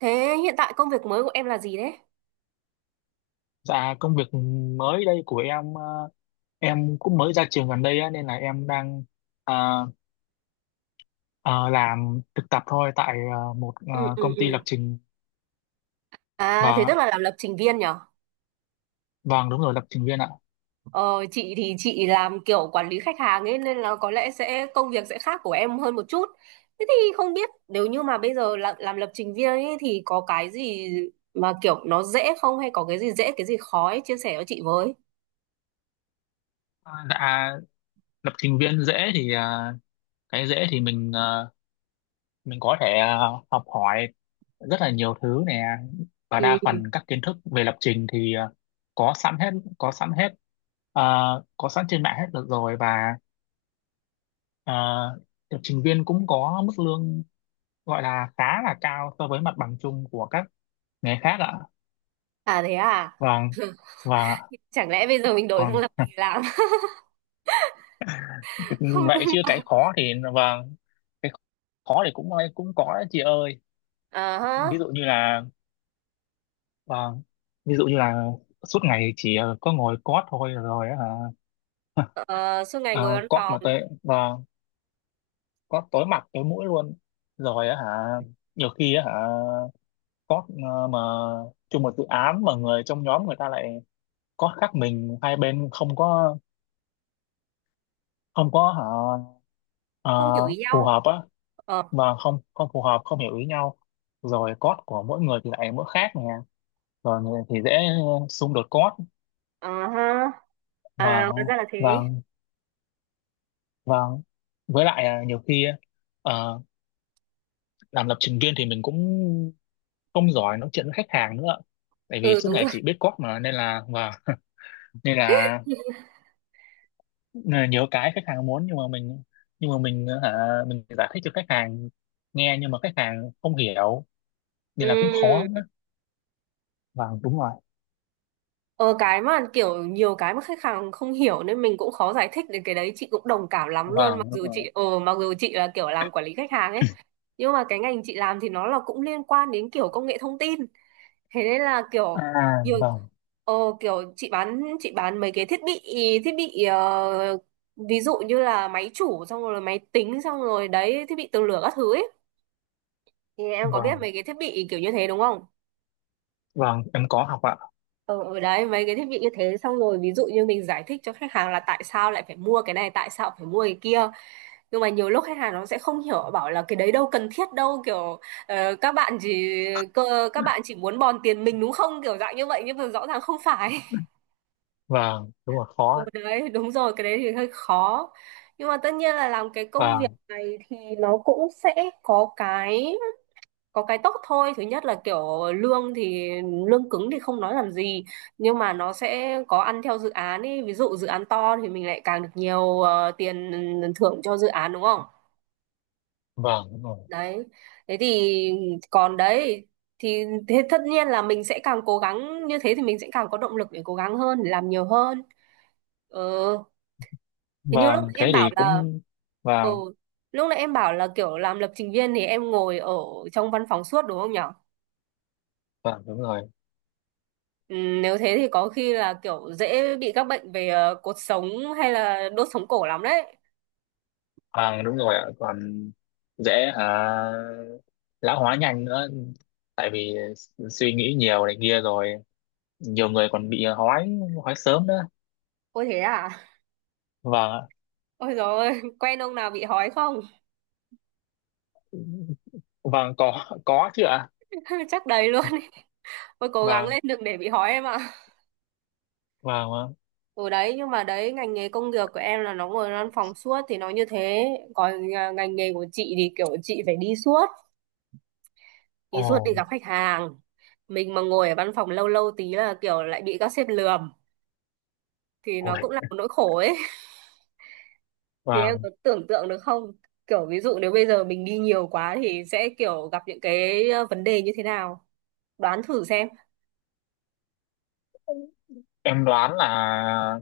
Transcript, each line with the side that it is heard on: right: Thế hiện tại công việc mới của em là gì đấy?
left: Dạ công việc mới đây của em em cũng mới ra trường gần đây á, nên là em đang ờ, ờ, làm thực tập thôi tại một
right: Ừ, ừ,
left: công ty
right: ừ.
left: lập trình
right: À thế
left: và
right: tức là làm lập trình viên nhở?
left: vâng đúng rồi, lập trình viên ạ.
right: Ờ, chị thì chị làm kiểu quản lý khách hàng ấy, nên là có lẽ sẽ công việc sẽ khác của em hơn một chút. Thế thì không biết nếu như mà bây giờ làm lập trình viên ấy thì có cái gì mà kiểu nó dễ không, hay có cái gì dễ cái gì khó ấy, chia sẻ cho chị với.
left: Ờ, dạ lập trình viên dễ thì cái dễ thì mình mình có thể học hỏi rất là nhiều thứ nè, và
right: Ừ.
left: đa phần các kiến thức về lập trình thì có sẵn hết, có sẵn hết ờ, có sẵn trên mạng hết được rồi. Và ờ, lập trình viên cũng có mức lương gọi là khá là cao so với mặt bằng chung của các nghề khác ạ.
right: À thế à?
left: Vâng. Và
right: Chẳng lẽ bây giờ mình đổi sang
left: còn
right: lập trình làm? Không
left: vậy
right: đúng.
left: chứ cái khó thì, vâng, cái khó thì cũng cũng có đấy chị ơi.
right: À
left: Ví
right: ha.
left: dụ như là, vâng, ví dụ như là suốt ngày chỉ có ngồi cót thôi rồi á hả.
right: Ờ, suốt ngày
left: À,
right: ngồi văn
left: cót mà
right: phòng
left: tới, vâng, cót tối mặt tối mũi luôn rồi á hả. Nhiều khi á hả cót mà chung một dự án mà người trong nhóm người ta lại cót khác mình, hai bên không có, không có hả à,
right: không hiểu ý
left: phù
right: nhau.
left: hợp á,
right: Ờ.
left: mà không không phù hợp, không hiểu ý nhau. Rồi code của mỗi người thì lại mỗi khác nè, rồi người thì dễ xung đột code.
right: À ha. À,
left: Và
right: hóa ra là
left: và
right: thế.
left: và với lại, nhiều khi à, làm lập trình viên thì mình cũng không giỏi nói chuyện với khách hàng nữa, tại vì
right: Ừ,
left: suốt
right: đúng
left: ngày
right: rồi.
left: chỉ biết code mà, nên là. Và nên là, nên là nhiều cái khách hàng muốn nhưng mà mình, nhưng mà mình hả mình giải thích cho khách hàng nghe nhưng mà khách hàng không hiểu, nên là cũng khó.
right: Ừ.
left: Vâng đúng rồi.
right: Ờ, cái mà kiểu nhiều cái mà khách hàng không hiểu nên mình cũng khó giải thích, đến cái đấy chị cũng đồng cảm lắm luôn, mặc
left: Vâng đúng
right: dù
left: rồi.
right: chị mặc dù chị là kiểu làm quản lý khách hàng ấy, nhưng mà cái ngành chị làm thì nó là cũng liên quan đến kiểu công nghệ thông tin, thế nên là kiểu
left: À
right: nhiều,
left: vâng.
right: ờ, kiểu chị bán mấy cái thiết bị, thiết bị, ví dụ như là máy chủ xong rồi máy tính xong rồi đấy, thiết bị tường lửa các thứ ấy, thì em có biết
left: Vâng.
right: mấy cái thiết bị kiểu như thế đúng không?
left: Vâng em có học ạ.
right: Ờ, ở đấy mấy cái thiết bị như thế xong rồi ví dụ như mình giải thích cho khách hàng là tại sao lại phải mua cái này tại sao phải mua cái kia, nhưng mà nhiều lúc khách hàng nó sẽ không hiểu, bảo là cái đấy đâu cần thiết đâu, kiểu ờ, các bạn chỉ các bạn chỉ muốn bòn tiền mình đúng không, kiểu dạng như vậy, nhưng mà rõ ràng không phải.
left: Vâng đúng rồi, khó
right: Ừ,
left: ạ.
right: đấy đúng rồi, cái đấy thì hơi khó, nhưng mà tất nhiên là làm cái công việc
left: Vâng.
right: này thì nó cũng sẽ có cái có cái tốt thôi. Thứ nhất là kiểu lương thì lương cứng thì không nói làm gì, nhưng mà nó sẽ có ăn theo dự án ấy, ví dụ dự án to thì mình lại càng được nhiều, tiền thưởng cho dự án đúng không?
left: Vâng đúng rồi.
right: Đấy, thế thì còn đấy, thì thế tất nhiên là mình sẽ càng cố gắng, như thế thì mình sẽ càng có động lực để cố gắng hơn để làm nhiều hơn. Ừ, thế như lúc
left: Vâng thế
right: em bảo
left: thì
right: là,
left: cũng.
right: ừ,
left: Vâng.
right: lúc nãy em bảo là kiểu làm lập trình viên thì em ngồi ở trong văn phòng suốt đúng không nhỉ?
left: Vâng đúng rồi.
right: Ừ, nếu thế thì có khi là kiểu dễ bị các bệnh về cột sống hay là đốt sống cổ lắm đấy.
left: Vâng đúng rồi ạ. Còn dễ hả, lão hóa nhanh nữa, tại vì suy nghĩ nhiều này kia, rồi nhiều người còn bị hói, hói sớm nữa.
right: Ôi thế à?
left: Vâng ạ.
right: Ôi dồi ôi, quen ông nào bị hói không?
left: Vâng có chứ ạ.
right: Chắc đầy luôn. Ý. Ôi cố gắng
left: Vâng.
right: lên đừng để bị hói em ạ.
left: Vâng, vâng.
right: Ừ đấy, nhưng mà đấy, ngành nghề công việc của em là nó ngồi văn phòng suốt thì nó như thế. Còn à, ngành nghề của chị thì kiểu chị phải đi suốt, đi suốt, đi
left: Ồ.
right: gặp khách hàng. Mình mà ngồi ở văn phòng lâu lâu tí là kiểu lại bị các sếp lườm. Thì nó
left: Ôi.
right: cũng là một nỗi khổ ấy. Thì em
left: Vâng.
right: có tưởng tượng được không? Kiểu ví dụ nếu bây giờ mình đi nhiều quá thì sẽ kiểu gặp những cái, vấn đề như thế nào? Đoán thử xem.
left: Em đoán là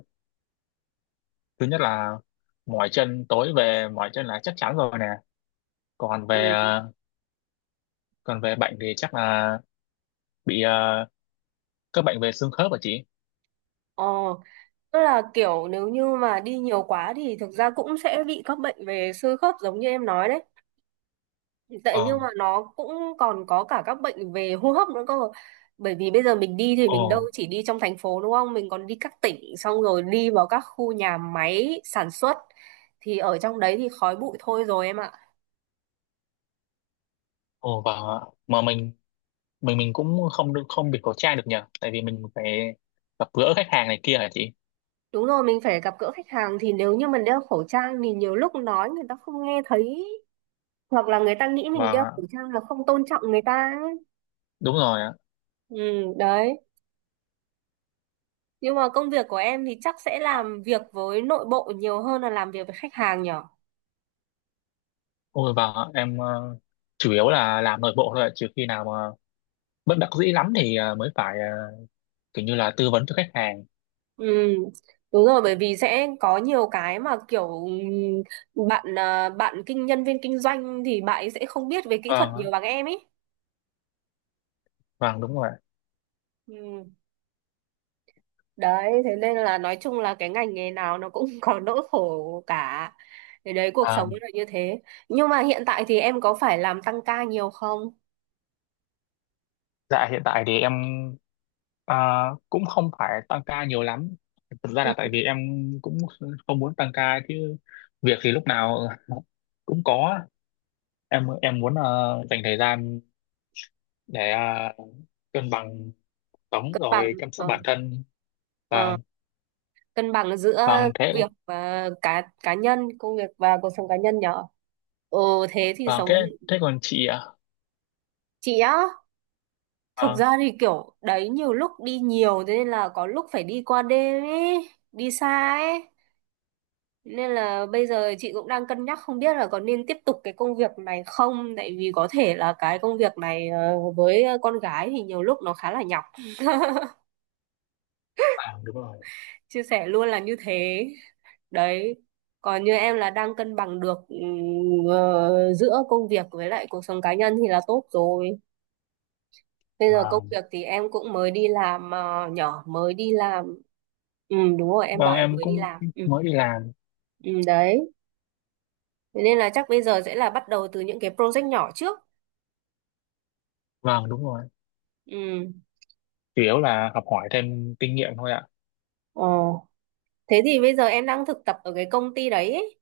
left: thứ nhất là mỏi chân, tối về mỏi chân là chắc chắn rồi nè. Còn về
right: Ừ.
left: bệnh thì chắc là bị các bệnh về xương khớp hả chị.
right: Ờ, tức là kiểu nếu như mà đi nhiều quá thì thực ra cũng sẽ bị các bệnh về xương khớp giống như em nói đấy. Tại nhưng
left: Ờ.
right: mà nó cũng còn có cả các bệnh về hô hấp nữa cơ. Bởi vì bây giờ mình đi thì
left: Ồ.
right: mình đâu chỉ đi trong thành phố đúng không? Mình còn đi các tỉnh xong rồi đi vào các khu nhà máy sản xuất. Thì ở trong đấy thì khói bụi thôi rồi em ạ.
left: Ồ. Và mà mình cũng không được không bị khẩu trang được nhờ, tại vì mình phải gặp gỡ khách hàng này kia hả chị.
right: Đúng rồi, mình phải gặp gỡ khách hàng thì nếu như mình đeo khẩu trang thì nhiều lúc nói người ta không nghe thấy, hoặc là người ta nghĩ mình đeo
left: Và
right: khẩu trang là không tôn trọng người ta ấy.
left: đúng rồi ạ.
right: Ừ, đấy. Nhưng mà công việc của em thì chắc sẽ làm việc với nội bộ nhiều hơn là làm việc với khách hàng nhở?
left: Ôi. Và em chủ yếu là làm nội bộ thôi ạ, trừ khi nào mà bất đắc dĩ lắm thì mới phải kiểu như là tư vấn cho khách hàng.
right: Ừ, đúng rồi, bởi vì sẽ có nhiều cái mà kiểu ừ, bạn à, bạn kinh nhân viên kinh doanh thì bạn ấy sẽ không biết về kỹ thuật
left: Vâng ạ.
right: nhiều bằng em ấy.
left: Vâng đúng rồi
right: Ừ. Đấy thế nên là nói chung là cái ngành nghề nào nó cũng có nỗi khổ cả, thì đấy cuộc sống
left: ạ.
right: là như thế, nhưng mà hiện tại thì em có phải làm tăng ca nhiều không?
left: Dạ hiện tại thì em à, cũng không phải tăng ca nhiều lắm. Thực ra
right: Ừ.
left: là tại vì em cũng không muốn tăng ca chứ việc thì lúc nào cũng có. Em muốn dành thời gian để cân bằng sống
right: Cân bằng,
left: rồi chăm sóc
right: ờ,
left: bản thân. Và
right: ờ, cân bằng giữa
left: vâng thế.
right: việc và cá cá nhân công việc và cuộc sống cá nhân nhở. Ừ, thế thì
left: Vâng
right: sống,
left: thế, thế còn chị ạ?
right: chị á, thực
left: Vâng,
right: ra thì kiểu đấy nhiều lúc đi nhiều thế nên là có lúc phải đi qua đêm ấy, đi xa ấy, nên là bây giờ chị cũng đang cân nhắc không biết là có nên tiếp tục cái công việc này không, tại vì có thể là cái công việc này với con gái thì nhiều lúc nó khá là nhọc.
left: à, đúng rồi.
right: Chia sẻ luôn là như thế. Đấy, còn như em là đang cân bằng được giữa công việc với lại cuộc sống cá nhân thì là tốt rồi. Bây giờ công
left: Vâng,
right: việc thì em cũng mới đi làm, ờ, nhỏ mới đi làm. Ừ đúng rồi, em bảo
left: vâng
right: em
left: em
right: mới đi
left: cũng
right: làm. Ừ,
left: mới đi làm.
right: ừ đấy. Thế nên là chắc bây giờ sẽ là bắt đầu từ những cái project nhỏ trước.
left: Vâng đúng rồi.
right: Ừ.
left: Chủ yếu là học hỏi thêm kinh nghiệm thôi ạ.
right: Ờ. Thế thì bây giờ em đang thực tập ở cái công ty đấy ấy.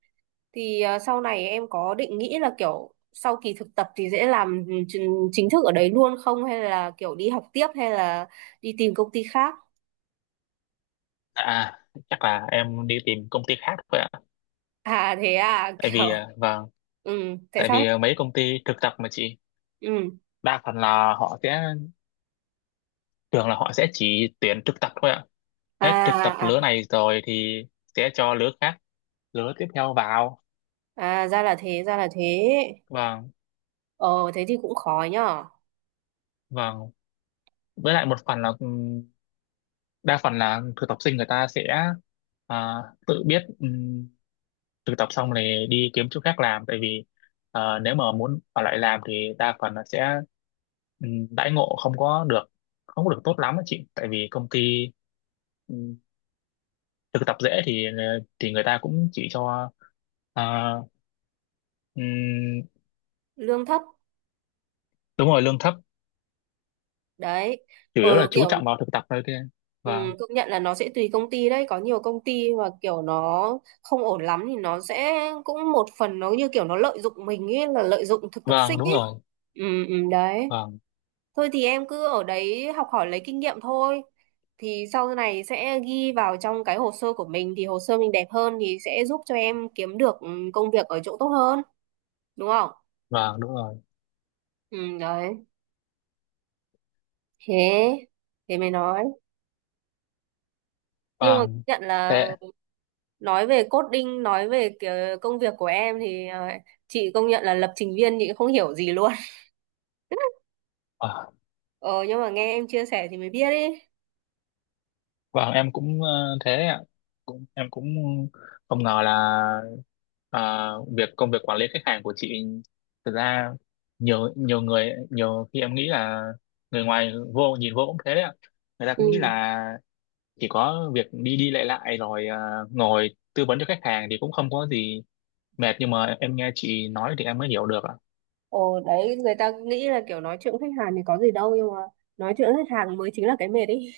right: Thì sau này em có định nghĩ là kiểu sau kỳ thực tập thì sẽ làm chính chính thức ở đấy luôn không, hay là kiểu đi học tiếp, hay là đi tìm công ty khác?
left: À, chắc là em đi tìm công ty khác thôi ạ.
right: À thế à,
left: Tại
right: kiểu
left: vì, à, vâng,
right: ừ, tại
left: tại
right: sao
left: vì
right: thế?
left: à, mấy công ty thực tập mà chị,
right: Ừ.
left: đa phần là họ sẽ, thường là họ sẽ chỉ tuyển thực tập thôi ạ. Hết thực tập
right: À. À,
left: lứa này rồi thì sẽ cho lứa khác, lứa tiếp theo vào.
right: à ra là thế, ra là thế.
left: Vâng,
right: Ờ thế thì cũng khó nhở.
left: vâng. Với lại một phần là đa phần là thực tập sinh người ta sẽ, à, tự biết thực tập xong này đi kiếm chỗ khác làm, tại vì nếu mà muốn ở lại làm thì đa phần là sẽ, ừ, đãi ngộ không có được tốt lắm á chị, tại vì công ty ừ, thực tập dễ thì thì người ta cũng chỉ cho à, ừ,
right: Lương thấp.
left: đúng rồi lương thấp,
right: Đấy.
left: chủ
right: Ờ
left: yếu là chú
right: kiểu,
left: trọng vào thực tập thôi kia.
right: ừ,
left: Vâng.
right: công nhận là nó sẽ tùy công ty đấy, có nhiều công ty mà kiểu nó không ổn lắm thì nó sẽ cũng một phần nó như kiểu nó lợi dụng mình ấy, là lợi dụng thực tập
left: Vâng
right: sinh
left: đúng
right: ấy.
left: rồi.
right: Ừ, ừ, đấy.
left: Vâng.
right: Thôi thì em cứ ở đấy học hỏi lấy kinh nghiệm thôi, thì sau này sẽ ghi vào trong cái hồ sơ của mình, thì hồ sơ mình đẹp hơn thì sẽ giúp cho em kiếm được ừ, công việc ở chỗ tốt hơn đúng không?
left: Vâng đúng rồi.
right: Ừ, đấy. Thế thế mày nói Nhưng mà công
left: Vâng
right: nhận là
left: thế.
right: nói về coding, nói về cái công việc của em thì chị công nhận là lập trình viên chị không hiểu gì luôn.
left: Ờ.
right: Ờ, nhưng mà nghe em chia sẻ thì mới biết ấy.
left: Vâng, em cũng thế ạ. Cũng, em cũng không ngờ là ờ, công việc quản lý khách hàng của chị thực ra nhiều nhiều người, nhiều khi em nghĩ là người ngoài vô nhìn vô cũng thế đấy ạ. Người ta cũng nghĩ
right: Ừ.
left: là chỉ có việc đi đi lại lại rồi ngồi tư vấn cho khách hàng thì cũng không có gì mệt, nhưng mà em nghe chị nói thì em mới hiểu được ạ.
right: Ồ đấy, người ta nghĩ là kiểu nói chuyện với khách hàng thì có gì đâu, nhưng mà nói chuyện với khách hàng mới chính là cái mệt ấy.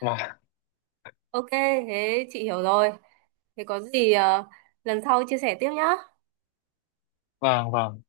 left: Vâng,
right: Ok, thế chị hiểu rồi. Thế có gì lần sau chia sẻ tiếp nhá.
left: vâng, vâng.